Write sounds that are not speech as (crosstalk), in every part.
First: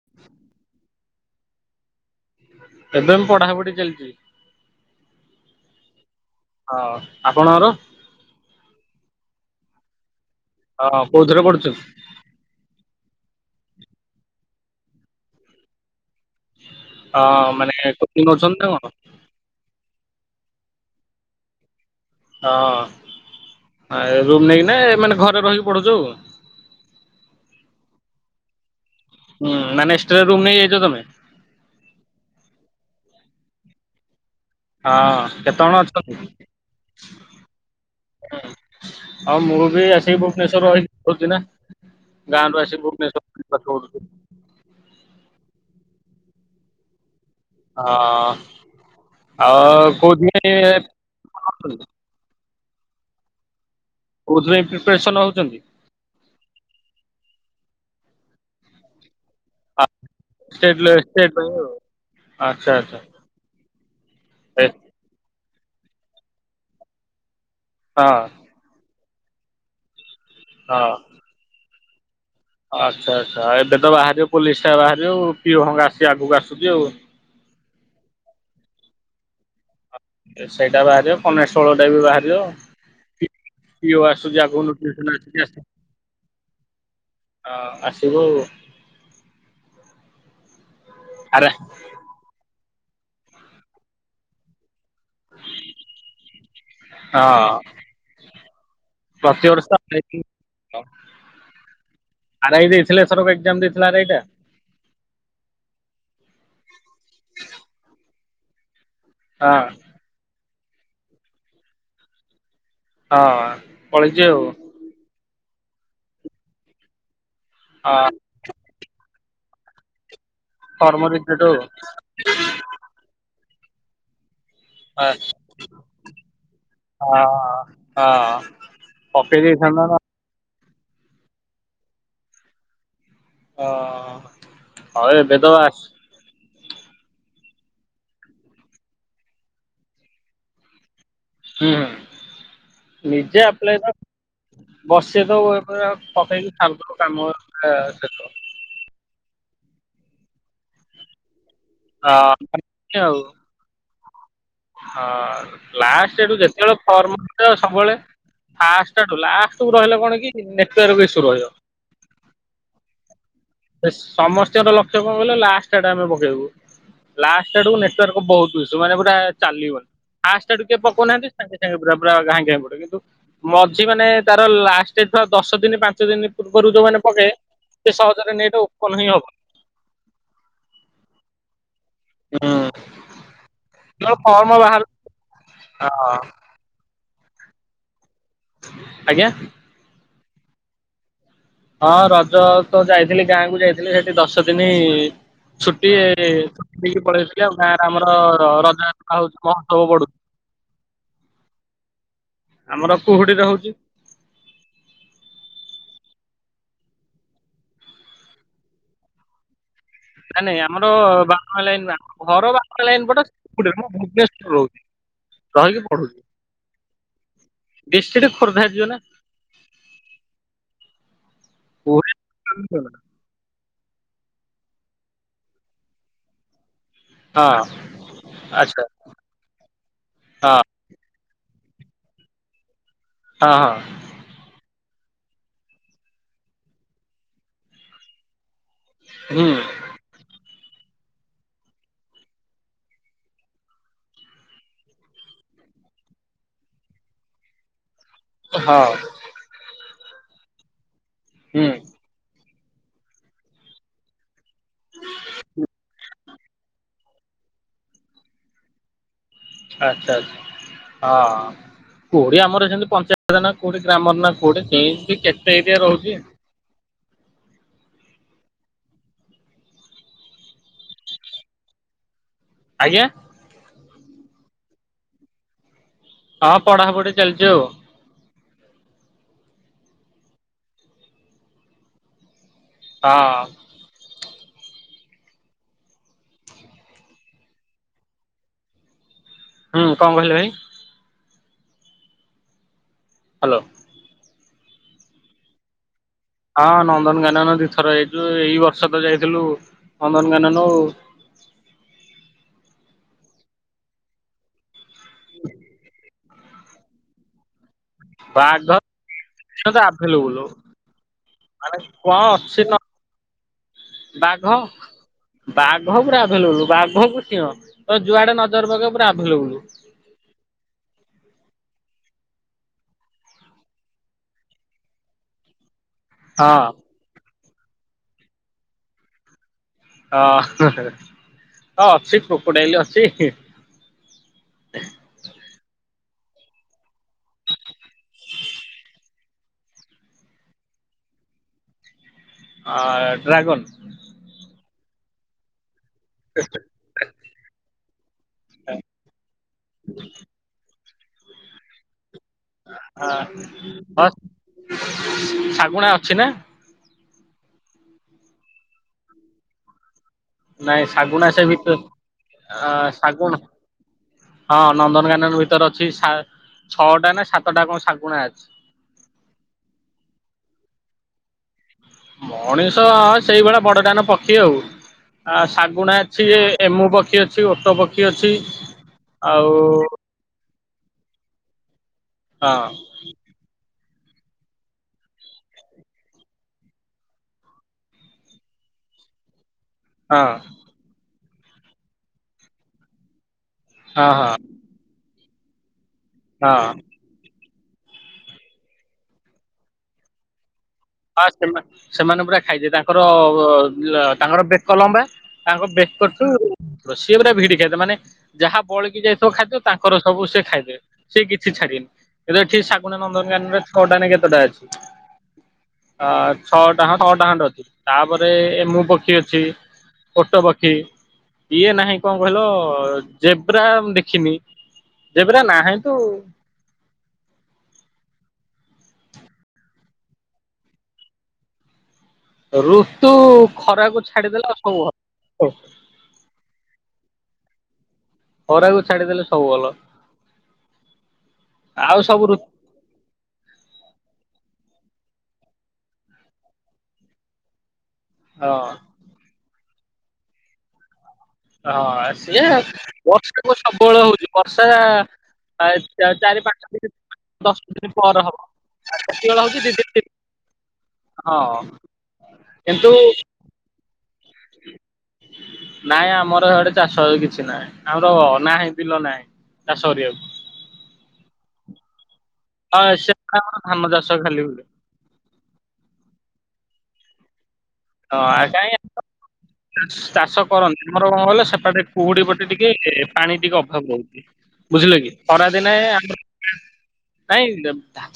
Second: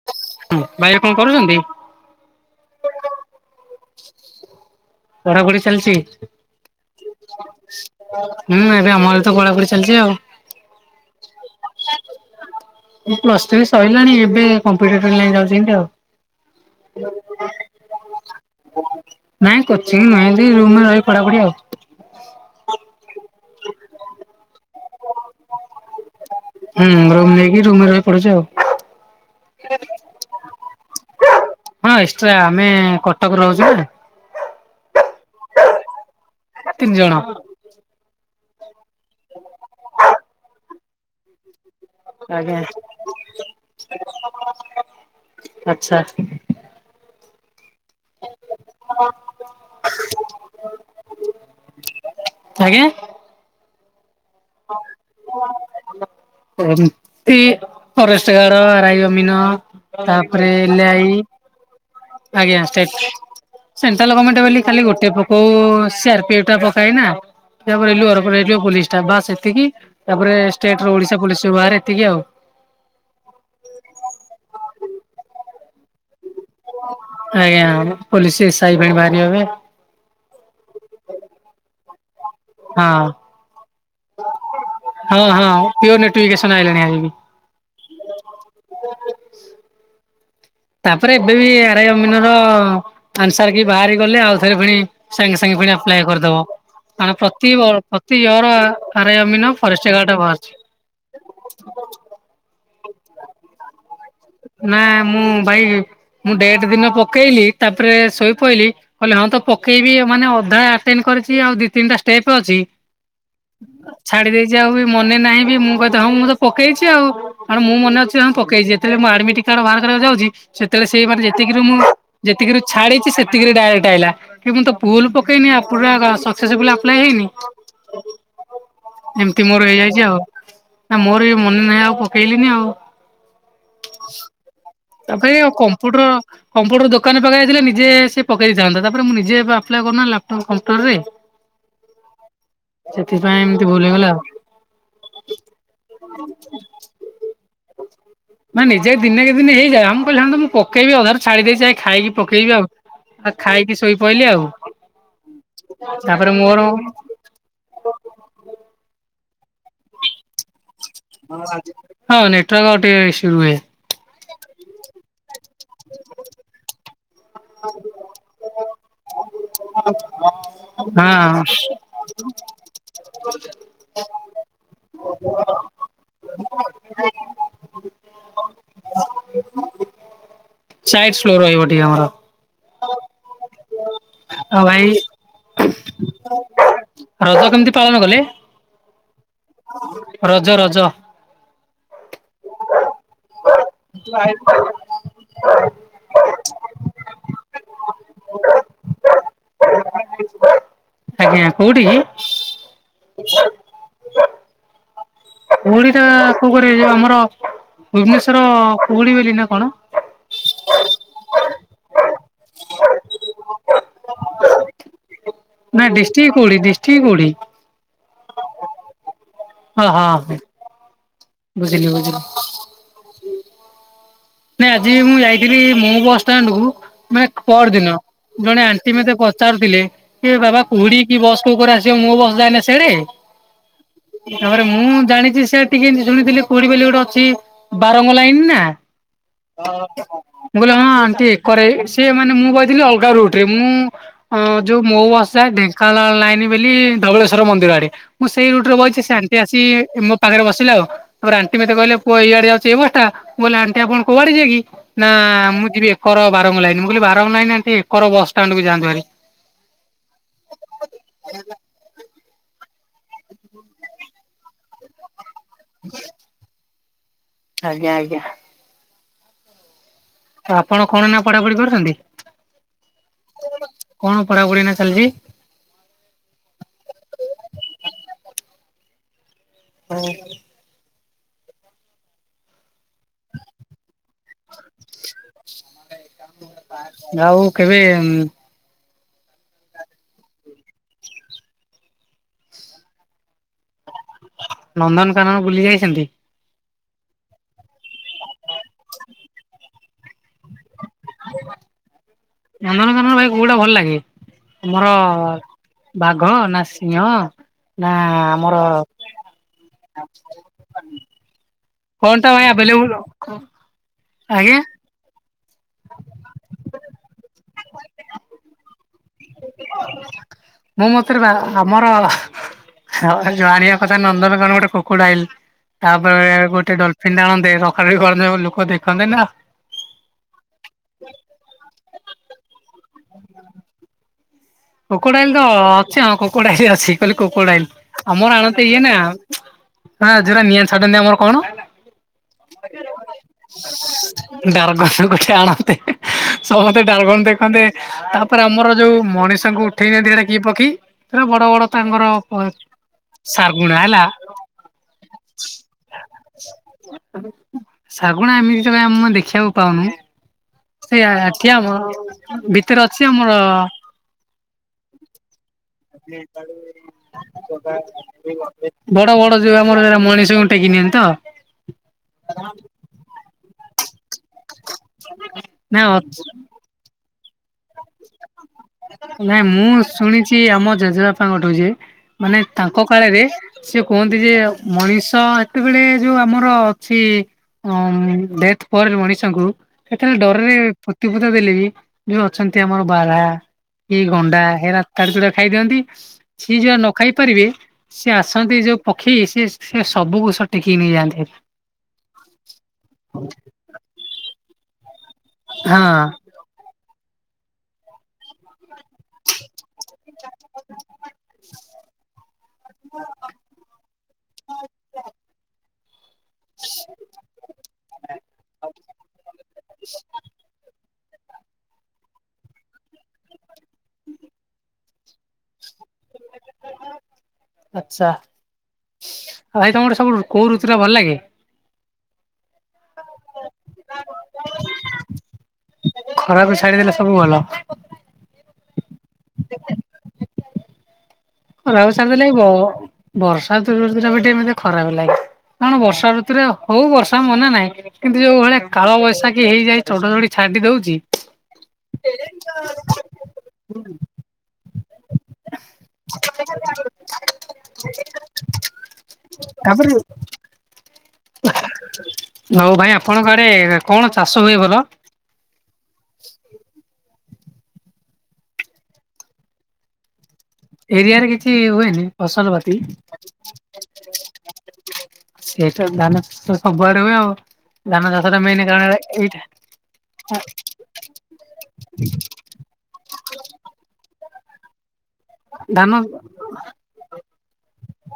(inaudible) ଏବେ ମୋ ପଢାପଢି ଚାଲିଛି। ପଢାପଢି ଚାଲିଛି। ହଁ ଆପଣଙ୍କର? ହୁଁ ଏବେ ଆମର ବି ତ ପଢ଼ାପଢ଼ି ଚାଲିଛି ଆଉ ହଁ ହଁ କୋଉଥିରେ ପଡୁଛୁ? ପ୍ଲସ ଥ୍ରୀ ସରିଲାଣି ଏବେ କମ୍ପିଟେଟିଭ ଲାଗି ଯାଉଛି ଏନ୍ତେ ଆଉ ଅ ମାନେ କୋଚିଙ୍ଗ ନଉଛନ୍ତି ନା କଣ? ନାଇଁ କୋଚିଙ୍ଗ ନୁହେଁ ରୁମରେ ରହି ପଢାପଢି ଆଉ ଅ ରୁମ୍ ନେଇକିନା ମାନେ ଘରେ ରହିକି ପଢୁଛୁ ଆଉ ହୁଁ ରୁମ ନେଇକି ରୁମରେ ରହି ପଢ଼ୁଛି ଆଉ ହୁଁ ମାନେ ଏକ୍ସଟ୍ରା ରୁମ୍ ନେଇଯାଇଛ ତମେ? ହଁ ଏକ୍ସଟ୍ରା ଆମେ କଟକରେ ରହୁଛୁ ନା। ହଁ କେତେ ଜଣ ଅଛନ୍ତି? ତିନଜଣ। ହଁ ଆଉ ମୁଁ ବି ଆସି ଭୁବନେଶ୍ୱରରେ ରହିଛି ନା। ଆଜ୍ଞା ଗାଁରୁ ଆସିଛି ଭୁବନେଶ୍ୱର (inaudible) ଆଚ୍ଛା। ହଁ ଆଉ କୋଉଦି (inaudible) ଆଜ୍ଞା। କୋଉଥିପାଇଁ ପ୍ରିପାରେସନ ହଉଛନ୍ତି (inaudible) ଏ ଫରେଷ୍ଟ ଗାର୍ଡ ରାଇ ଅମିନ ତାପରେ ଷ୍ଟେଟ୍ ଲାଇ (unintelligible) ଆଜ୍ଞା ଆଚ୍ଛା ଆଚ୍ଛା ସେଣ୍ଟ୍ରାଲ ଗମେଣ୍ଟ ବୋଲି ଏ- ଖାଲି ଗୋଟେ ପ୍ର ଓ ସିଆର ପି ଟା ପକଏନା ସେ ଆମ ହଁ ରେଲୱେର ପୋଲିସଟା ବାସ୍ ଏତିକି ତାପରେ ହଁ ଷ୍ଟେଟର ଓଡିଶା ପୋଲିସ ବାହାରେ ଏତିକି ଆଉ ଆଚ୍ଛା ଆଚ୍ଛା ଏବେ ତ ବାହାରିବ ପୋଲିସଟା ବାହାରିବ ପିଓ ଭଙ୍ଗା ଆସିବ ଆଗକୁ ଆସ ଆଜ୍ଞା ପୋଲିସ ଏ ସାଇ ପାଇଁ ବାହାରିିବ ଏବେ। ଏ ସାଇ ଟା ବାହାରିବ କନଷ୍ଟେବଳଟା ବି ବାହାରିବ। ହଁ। ପିଓ ଆସୁଚି ଆଗକୁ ହଁ ହଁ ନୋଟିସ ପିଓର ନୋଟିଫିକେସନ ଆଇଲାଣି ଆଜି ବି। (inaudible) ଆ ଆସିବ ଆଉ। ତାପରେ ଏବେ ବି ଆରେ ଆରାଇ ଅମିନର ଆନ୍ସର କି ବାହାରିଗଲେ ଆଉ ଥରେ ପୁଣି ସାଙ୍ଗେ ସାଙ୍ଗେ ପୁଣି ଆପ୍ଲାଏ କରିଦବ କାରଣ ପ୍ରତି ହଁ ପ୍ରତି ଇଅର ଆରାଇ ଅମିନ ଫରେଷ୍ଟଗାର୍ଡରେ ବାହାରୁଛି। ଅ ଆରାଇ ଦେଇଥିଲେ ଏଥରକ ଏକ୍ସାମ ଦେଇଥିଲା ଆରାଇ ଟା ନା ମୁଁ ଭାଇ ମୁଁ ଡେଟ୍ ଦିନ ପକେଇଲି ତାପରେ ଶୋଇ ପଇଲି କହିଲି ହଁ ତ ପକେଇବି ମାନେ ଅଧା ଆପିଲ୍ କରିଛି ଆଉ ଦି ତିନିଟା ଷ୍ଟେପ୍ ଅଛି ହଁ ପଳେଇଛି ଛାଡି ଦେଇଛି ଆଉ ବି ମନେ ନାହିଁ ବି ମୁଁ କଦ ହଁ ମୁଁ ତ ପକେଇଛି ଆଉ। ଆଣ ମୁଁ ମନେ ଅଛି ହଁ ପକେଇଛି ଯେତବେଳେ ମୁଁ ଆଡମିଟ କାର୍ଡ ବାହାର କରିବାକୁ ଯାଉଛି ସେତେବେଳେ ଫର୍ମ ସେଇ ମାନେ ରିଜେକ୍ଟ ଆଉ ଯେତିକିରୁ ମୁଁ ଯେତିକିରୁ ଛାଡିଛି ସେତିକି ଡାଇରେକ୍ଟ୍ ଆଇଲା କି ମୁଁ ତ ପୁଲ ହଁ ପକେଇନି ପୁରା ସକ୍ସେସଫୁଲି ଆପ୍ଲାଏ ହଁ ହେଇନି। ହଁ ପକେଇ ଏମିତି ମୋର ଦେଇଥାନ୍ତ ନା ହେଇଯାଇଛି ଆଉ ମୋର ଏ ମନେ ନାହିଁ ଆଉ ପକେଇଲିନି ଆଉ। ହ ଅ ତା ପାଇଁ ଆଉ କମ୍ପୁଟର କମ୍ପୁଟର ଦୋକାନରେ ପାଖରେ ନିଜେ ସେ ପକେଇ ଦେଇଥାନ୍ତା ତାପରେ ମୁଁ ନିଜେ ଆପ୍ଲାଏ କଲିନା ଲାପଟପ କମ୍ପୁଟରରେ ହୁଁ ନିଜେ ଏମିତି ଭୁଲ ଆପ୍ଲାଏ ହେଇଗଲା ଆଉ। ବସେ ତ ପକେଇକି (unintelligible) ନା ନିଜେ ଦିନେ ଦିନେ ହେଇଯାଏ ମୁଁ କହିଲି ତ ମୁଁ ପକେଇବି ଅଧାରେ ଛାଡି ଦେଇ ଯାଏ ଅ ଖାଇକି ପକେଇବି ଆଉ। ଖାଇକି ଶୋଇପଡିଇଲି ଆଉ ହଁ ଲାଷ୍ଟ ତାପରେ ଆଡୁ ମୋର ଯେତେବେଳେ ଫର୍ମ ସବୁବେଳେ ଫାଷ୍ଟ ଲାଷ୍ଟ କୁ ରହିଲେ କଣ କି ନେଟୱର୍କ ଇସୁ। ରହିବ। ହଁ ନେଟୱାର୍କ ଟିକେ ଇସୁ ହୁଏ। ସମସ୍ତଙ୍କର ଲକ୍ଷ୍ୟ କଣ କହିଲ ଲାଷ୍ଟ ଆଡେ ଆମେ ପକେଇବୁ। ଲାଷ୍ଟ ଆଡ଼କୁ ନେଟୱାର୍କ ବହୁତ ଇସୁ ମାନେ ପୁରା ଚାଲିବନି ଫାଷ୍ଟ କିଏ ହଁ ପକାଉନାହାନ୍ତି ସାଙ୍ଗେ ସାଙ୍ଗେ ପୁରା ପୁରା ଘାାଇଁ ଘାଇଁ ପଡିବ କିନ୍ତୁ ମଝି ମାନେ ତାର ଲାଷ୍ଟ ଟେ ତ ଦଶ ଦିନ ପାଞ୍ଚ ଦିନ ଉପରୁ ଯୋଉମାନେ ପକେ ସେ ସହଜରେ ନେଟ୍ ଓପନ ହିଁ ହଉନି। ସାଇଟ ସ୍ଲୋ ରହିବ ଟିକେ ଆମର। ହୁଁ ଫର୍ମ ଆଉ ଭାଇ ବାହାର ହଁ ରଜ କେମିତି ପାଳନ କଲେ? ଆଜ୍ଞା। ରଜ ରଜ। ହଁ ରଜ ତ ଯାଇଥିଲି ଗାଁକୁ ଯାଇଥିଲି ସେଠି ଦଶ ଦିନି ଛୁଟି ଛୁଟି ଦେଇକି ପଳେଇଥିଲି ଆଉ ଗାଁରେ ଆମର ରଜ ରା ହଉଛି ମହୋତ୍ସବ ପଡୁଛି। ଆଜ୍ଞା କୋଉଠିକି? ଆମର କୁହୁଡିରେ ହଉଚି। କୁହୁଡି ଟା କୋଉ କରେ ଯୋଉ ଆମର ଭୁବନେଶ୍ଵର କୁହୁଡି ବୋଲି ନା କଣ ନାଇଁ ନାଇଁ ଆମର ବାରା ଲାଇନ ଘର ବାରା ଲାଇନ ପଟ (inaudible) ମୁଁ ଭୁବନେଶ୍ୱର ରହୁଛି। ରହିକି ନାଇଁ ଡିଷ୍ଟିକି କୋଉଠି ଡିଷ୍ଟିକି କୋଉଠି? ଡିଷ୍ଟିକି ଖୋର୍ଦ୍ଧା ରେ ଯିବ ନା। ହଁ ହଁ ବୁଝିଲି ହଁ ବୁଝିଲି। (inaudible) ନାଇଁ ଆଜି ମୁଁ ଯାଇଥିଲି ମୋ ବସଷ୍ଟାଣ୍ଡ କୁ ମାନେ ପର ଦିନ ଜଣେ ଆଚ୍ଛା ଆଣ୍ଟି ମତେ ପଚାରୁଥିଲେ କି ବାବା କୁହୁଡି କି ବସ କୋଉ ପଟେ ଆସିବ ମୋ ବସ ଯାଏନା ସିଆଡେ ହଁ। ତାପରେ ମୁଁ ଜାଣିଛି ସେ ଟିକେ ଏମିତି ଶୁଣିଥିଲି କୁହୁଡ଼ି ବୋଲି ଗୋଟେ ଅଛି ବାରଙ୍ଗ ଲାଇନ ନା ହୁଁ। ମୁଁ କହିଲି ହଁ ଆଣ୍ଟି କରେ ସିଏ ମାନେ ମୁଁ କହିଥିଲି ଅଲଗା ରୁଟରେ ମୁଁ ହଁ ଯୋଉ ମୋ ବସ ଯାଏ ଢେଙ୍କାନଳ ଲାଇନ ବୋଲି ଧବଳେଶ୍ବର ମନ୍ଦିର ଆଡେ। ମୁଁ ସେଇ ହୁଁ ରୁଟରେ ହଁ ବଇଛି ସେ ଆଣ୍ଟି ଆସି ମୋ ପାଖରେ ବସିଲେ ଆଉ ତାପରେ ଆଣ୍ଟି ହୁଁ ମତେ କହିଲେ ପୁଅ ଏଇଆଡେ ଯାଉଛି ଏଇ ବସ୍ ଟା ବେ ଆଣ୍ଟି ଆପଣ କୁଆଡେ ଯିବେକି ନା ମୁଁ ଯିବି ଏକର ବାରଙ୍ଗ ଲାଇନି ବୋଲି ବାରଙ୍ଗ ଲାଇି ଏ ଏକର ବସ୍ ଷ୍ଟାଣ୍ଡ କୁ ଯାନ୍ତୁଭରି। ଆଛା ଆଛା ହଁ କୋଉଠି ଆମର ଏମତି ପଞ୍ଚାୟତରେ ନା କୋଉଠି ଗ୍ରାମର ନା କୋଉଠି ଯ ବି କେତେ ଏରିଆ ରହୁଛି ଆଜ୍ଞା ଆଜ୍ଞା। ଆପଣ କଣ ନା ପଢାପଢି କରୁଛନ୍ତି? ଆଜ୍ଞା। କଣ ପଢା ପଢି ଏଇନା ଚାଲିଛି। ହଁ ପଢାପଢି ଚାଲିଚି ଆଉ। ହଁ। ହଁ। ଆଉ କେବେ? ହୁଁ କଣ କହିଲ ଭାଇ? ହ୍ୟାଲୋ। ନନ୍ଦନକାନନ ବୁଲି ଯାଇଛନ୍ତି। ହଁ ନନ୍ଦନକାନନ ଦୁଇଥର ଯାଇଛୁ ଏଇ ବର୍ଷ ତ ଯାଇଥିଲୁ ନନ୍ଦନକାନନ ଆଉ। ହଉ ନନ୍ଦନକାନନ ଭାଇ କଉଟା ଭଲ ଲାଗେ? ଆମର ବାଘ ନା ସିଂହ ନା ଆମର ସ ତ ଆଭେଲେବୁଲ। କଣ ଟା ଭାଇ ଅଛି ନା ଆଭେଲେବୁଲ ବାଘ। ଆଜ୍ଞା ବାଘ ପୁରା ଆଭେଲେ ବୁଲୁ ବାଘକୁ ସିହଁ ତ ଯୁଆଡେ ନଜର ପକେଇବା ପୁରା ଆଭେଲେବୁଲୁ। ମୋ ମତରେ ଆମର ହଁ ଜାଣିବା କଥା ନନ୍ଦନ ବି କଣ ଗୋଟେ କ୍ରୋକୋଡାଇଲ। ତାପରେ ହଁ ଗୋଟେ ଡଲଫିନ ଆଣନ୍ତେ ସକାଳ ବି କରନ୍ତି ଲୋକ ଦେଖନ୍ତେ ନା। ଅହ ଅଛି କ୍ରୋକଡାଇଲି ଅଛି। କ୍ରୋକଡାଇଲ ତ ଅଛି ହଁ କୋକଡାଇଲ୍ ଅଛି କହିଲେ କ୍ରୋକଡାଇଲ୍ ଆମର ଆଣନ୍ତି ଇଏ ନା। ହଁ ଯୋଉରା ନିଆ ଛଡ ଆମର କଣ? ଆ ଡ୍ରାଗନ ଡାରଗନ ଗୋଟେ ଆଣନ୍ତେ ସମସ୍ତେ ଡାରଗନ ଦେଖନ୍ତେ ତାପ ତା ଆମର ଯୋଉ ମଣିଷଙ୍କୁ ଉଠେଇନାହାନ୍ତିଇଟା କିଏ ପକ୍ଷୀ ସେ ଯୋଉ ବଡ ବଡ ତାଙ୍କର ଶାଗୁଣା ହେଲା ହଁ ହ ଶାଗୁଣା ଅଛି ନା। ଶାଗୁଣା ଏମିତି ତ ଆମ ଦେଖିବାକୁ ପାଉନୁ। ନାଇଁ ଶାଗୁଣା ସେ ଏଠି ଆମ ଭିତରେ ଅ ଭିତରେ ଅଛି ଆମର ଶାଗୁଣ ହଁ ନନ୍ଦନକାନନ ଭିତରେ ଅଛି ଛଅଟା ନା ସାତଟା କଣ ଶାଗୁଣା ଅଛି। ବଡ ବଡ ଯୋଉ ଆମର ସେଟା ମଣିଷଙ୍କୁ ଟେକି ନିଅନ୍ତି ତ। ମଣିଷ ସେଇଭଳିଆ ବଡ ଟାନ ପକ୍ଷୀ ଆଉ ଆ ଶାଗୁଣା ଅଛି। ଏମୁ ପକ୍ଷୀ ଅଛି ଓଟୋ ପକ୍ଷୀ ଅଛି। ନାଇଁ ଆଉ ମୁଁ ଶୁଣିଛି ଆମ ଜେଜେବାପାଙ୍କଠୁ ଯେ ମାନେ ହଁ ତାଙ୍କ କାଳରେ ସେ କୁହନ୍ତି ଯେ ମଣିଷ ସେତେବେଳେ ଯୋଉ ଆମର ଅଛି। ହଁ ଡେଥ ପରେ ମଣିଷଙ୍କୁ ସେତେବେଳେ ହଁ ଡରରେ ପ୍ରତିପଦ ଦେଲେ ବି ଯଉ ଅଛନ୍ତି ଆମର ବାରା। କି ହଁ ହଁ ଗଣ୍ଡା ହେରା ତାଡିତୁଡାକି ଖାଇଦିଅନ୍ତି ସିଏ ହଁ। ଯୋ ଖାଇପାରିବେ ସିଏ ଆସନ୍ତି ଯୋଉ ପକ୍ଷୀ ସେ ସେ ସବୁକୁ ଟିକ କି ନେଇ ଯା ହଁ ସେ ସେମାନେ ପୁରା ଖାଇଦି ତାଙ୍କର ତାଙ୍କର ବେକ ଲମ୍ବା। ତାଙ୍କ ବେକ୍ କରୁଛୁ ରୋଷିଏ ପୁରା ଭିଡି ଖାଇଥା ମାନେ ଯାହା ବଳିକି ଯାଇଥିବ ଖାଦ୍ୟ ତାଙ୍କର ସବୁ ସେ ଖାଇଦେବେ। ସେ କିଛି ଛାଡିନି ଏ ଏଠି ଶାଗୁନା ନନ୍ଦନ କାନନ ରେ ଛଅଟାନେ କେତେଟା ଅଛି। ଅ ଛଅଟା ହଁ ଛଅଟା ଖଣ୍ଡେ ଅଛି। ତାପରେ ରେ ଏମୁ ପକ୍ଷୀ ଅଛି ଓଟୋ ପକ୍ଷୀ। ଇଏ ନାହିଁ। କଣ କହିଲ ଜେବ୍ରା ମୁଁ ଦେଖିନି। ଜେବ୍ରା ନାହିଁ ତୁ ଆଛା, ଆ ଭାଇ ତମ ଗୋଟେ ସବୁ କୋଉ ଋତୁରା ଭଲ ଲାଗେ। ଋତୁ ଖରାକୁ ଛାଡିଦେଲା ଆଉ ସବୁ ଭଲ। ଖରା କୁ ଛାଡିଦେଲେ ସବୁ ଭଲ। ଖରାକୁ ଛାଡ଼ିଦେଲେ ସବୁ ଭଲ ରହୁ ଆଉ ସାର ସବୁ ଦେଲେ ଋ ଇବ (unintelligible) ବର୍ଷାୁ ଋତୁ ଟା ବି ଟିକେ ମାନେ ଖରାପ ଲାଗେ କାରଣ -ବର୍ଷା ଋତୁରେ ହଉ ବର୍ଷା ମନା ନାହିଁ କିନ୍ତୁ ଯୋଉ ଭଳିଆ ହଁ। କାଳ ବୈଶାଖୀ ହେଇଯାଇ ଚଡ଼ଚଡ଼ି ଛାଡି ଦଉଛି ହଁ ସିଏ ବର୍ଷା କୋଉ ସବୁବେଳେ ହଉଛି? ବର୍ଷା ଚାରି, ପାଞ୍ଚ ଦିନ, ଦଶ ଦିନ ପରେ ହବ। ଆଉ ଯେତେବେଳେ ହଉଛି ଦି ତାପରେ ତିନ ତିନ ଦିନ, ହଁ କିନ୍ତୁ ରେ କଣ ଚାଷ ହୁଏ ଭଲ? ନାଇଁ ଆମର ଆଡେ ଚାଷ କିଛି ନାହିଁ, ଆମର ଅ ନାହିଁ ବିଲ ନାହିଁ। ଚାଷ କରିବାକୁ ଏରିଆରେ କିଛି ହୁଏନି ଫସଲ ବାର ହଁ ସେ ପରା ଆମର ଧାନ ଚାଷ ଖାଲି ହୁଏ। ସେଟା ଧାନ ଚାଷ ତ ସବୁଆଡେ ହୁଏ ଆଉ ଧାନ ହଁ ଚାଷ ଟା ଆ ମେନ୍ କାରଣ ଏଇଟା କାଁଇ ଚାଷ କରନ୍ତି ଆମର କଣ ଗଲେ ସେପଟେ କୁହୁଡି ପଟେ ଟିକେ ପାଣି ଟିକେ ଅଭାବ ରହୁଛି ବୁଝିଲ କି? ଖରାଦିନେ ଧାନ ଆମ ନାଇଁ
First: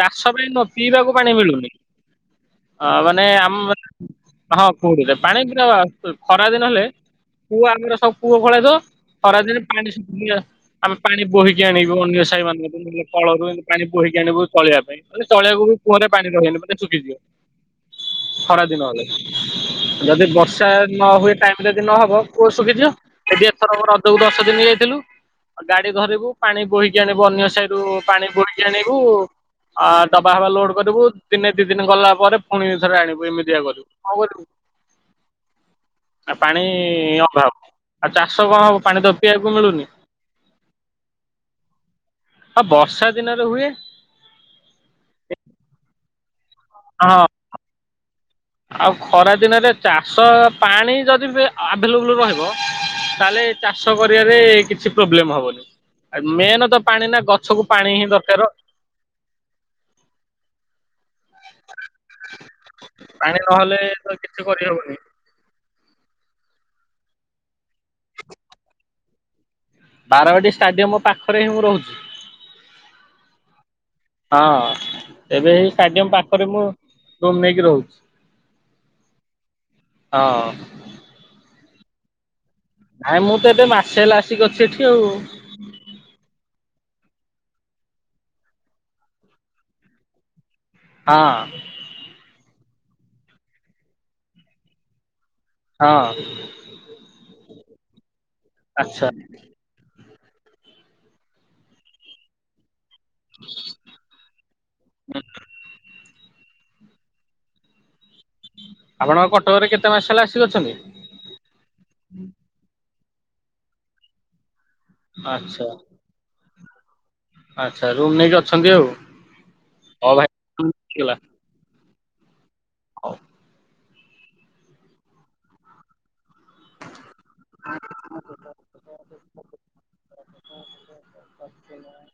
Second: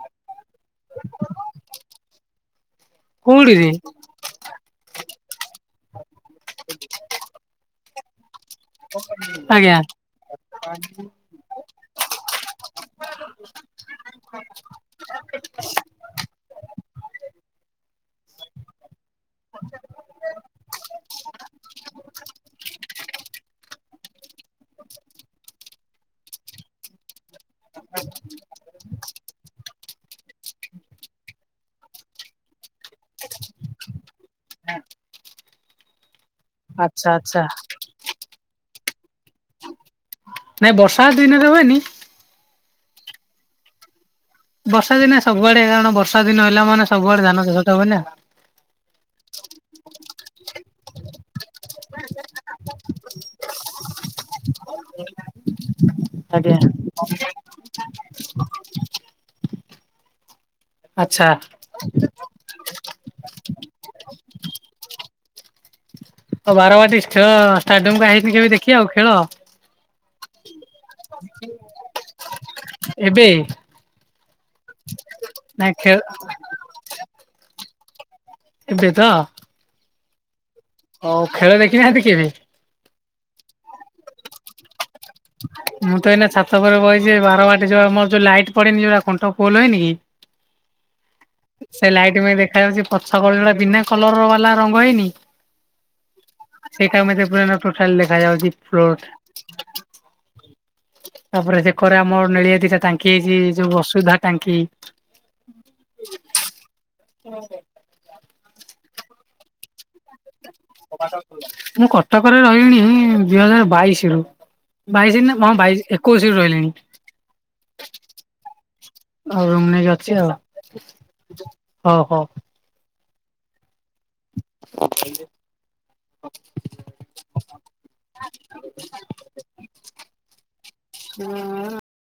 ଚାଷ ପାଇଁ କଣ, ପିଇବାକୁ ପାଣି ମିଳୁନି। ମାନେ କୋଉଠିରେ ଆମ ହଁ କୁଉଡିରେ ପାଣି ପୁରା ଖରା ଦିନ ହେଲେ ପୁଅ ଆମର ସବୁ କୂଅ ଖୋଳେଇ ଦିବ (unintelligible) ଖରାଦିନ ଆଜ୍ଞା ପାଣି ଶୁଖିଯିବା ଆମେ ପାଣି ବୋହିକି ଆଣିବୁ ଅନ୍ୟ ସାହି ମାନଙ୍କରୁ, ନହେଲେ କଳରୁ ପାଣି ବୋହିକି ଆଣିବୁ ତଳିବା ପାଇଁ ମାନେ ଚଳିଆକୁ ବି କୂଅ ରେ ପାଣି ରହେନି, ମାନେ ଶୁଖିଯିବ ଖରା ଦିନ ହେଲେ ବର୍ଷା ଯଦି ବର୍ଷା ନ ହୁଏ, ଟାଇମରେ ଯଦି ନହବ କୂଅ ଶୁଖିଯିବ। ହେଇଟି ଏଥର ମ ରଜକୁ ଦଶ ଦିନ ଯାଇଥିଲୁ। ଆଉ ଗାଡି ଧରିବୁ, ପାଣି ବୋହିକି ଆଣିବୁ, ଅନ୍ୟ ସାଇରୁୁ ପାଣି ବୋହିକି ଆଣିବୁ। ଆ ଡବା ଫବା ଲୋଡ କରିବୁ, ଦିନେ ଦି ଦିନ ଗଲା ପରେ ପୁଣିଥରେ ଆଣିବୁ, ଏମିତିଆ କରିବୁ, କଣ କରିବୁ ହଁ। ଆ ପାଣି ଅଭାବ, ଆଉ ଚାଷ କଣ ହବ? ପାଣି ତ ପିଇବାକୁ ମିଳୁନି। ନାଇଁ ବର୍ଷା ଦିନରେ ହୁଏନି ଆଉ ବର୍ଷା ଦିନରେ ହୁଏ। ବର୍ଷା ଦିନେ ସବୁଆଡେ କାରଣ, ବର୍ଷା ଦିନ ହେଲା ମାନେ ହଁ ସବୁଆଡେ ଧାନ ଚାଷଟା ହୁଏ ନା। ଆଉ ଖରା ଦିନରେ ଚାଷ ପାଣି ଯଦି ଆଭେଲେବୁଲ ରହିବ ତାହେଲେ ଚାଷ କରିବାରେ କିଛି ପ୍ରୋବ୍ଲେମ ହବନି। ଆଉ ଆଜ୍ଞା ମେନ୍ ତ ପାଣି ନା ଗଛକୁ ପାଣି ହିଁ ଦରକାର। ଆଛା। ପାଣି ନହେଲେ ତ କିଛି କରିହବନି। ଆଉ ବାରବାଟୀ ଖେଳ ଷ୍ଟାଡିୟମକୁ ଆଇନି କେବେ ଦେଖି ଆଉ ଖେଳ ଅ ବାରବାଟୀ ଷ୍ଟାଡିୟମ ପାଖରେ ହିଁ ମୁଁ ରହୁଛି। ଏବେ ହଁ ଏବେ ଏଇ ନାଇଁ ଖେ ଷ୍ଟାଡିୟମ ପାଖରେ ମୁଁ ରୁମ ନେଇକି ରହୁଛି। ଏବେ ତ ହଁ ଅଁ ହଉ ଖେଳ ଦେଖିନାହାନ୍ତି କେବେ? ଭାଇଁ ମୁଁ ତ ଏଠେ ମାସେ ହେଲା ଆସିକି ଅଛି ଏଠି ଆଉ ମୁଁ ତ ଏଇନା ଛାତ ଉପରେ ବଇଚି, ବାର ବାଟି ଯିବ ମୋର ଯୋଉ ଲାଇଟ ପଡେନି, ଯୋଉଟା ଖୁଣ୍ଟ ଫୋଲ ହେଇନି କି? (inaudible) ହଁ। ସେ ଲାଇଟ୍ ପାଇଁ ଦେଖାଯାଉଛି ପଛପଟ ଟା ବିନା କଲର୍ ବାଲା ରଙ୍ଗ ହେଇନି। ହଁ। ସେଇଟା ମୋତେ ପୁରା ନା ଟୋଟାଲ୍ ଦେଖାଯାଉଛି। ଆଚ୍ଛା। ତାପରେ ସେକରେ ଆମର ନେଳିଆ ଦିସା ତାଇଁ। କିଏ ଯେ ଯୋଉ ବସୁଧା ଟାଙ୍କି। ଆପଣ କଟକରେ କେତେ ମାସ ହେଲା ଆସିିକି ଅଛନ୍ତି? ମୁଁ କଟକରେ ରହିଲିଣି ଦୁଇ ହଜାର ବାଇଶି ରୁ। ବାଇଶି ନା ହଁ ଆଚ୍ଛା ବାଇଶି ଏ ଏକୋଇଶି ରୁ ରହିଲିଣି। ଆଚ୍ଛା ରୁମ୍ ନେଇକି ଅଛନ୍ତି ଆଉ ଆଉ ରୁମ୍ ନେଇକି ହଉ ଅଛି ଭାଇ ହେଇଗଲା ଆଉ। ହୋ ହୋ। ହଉ। (inaudible) ହଁ।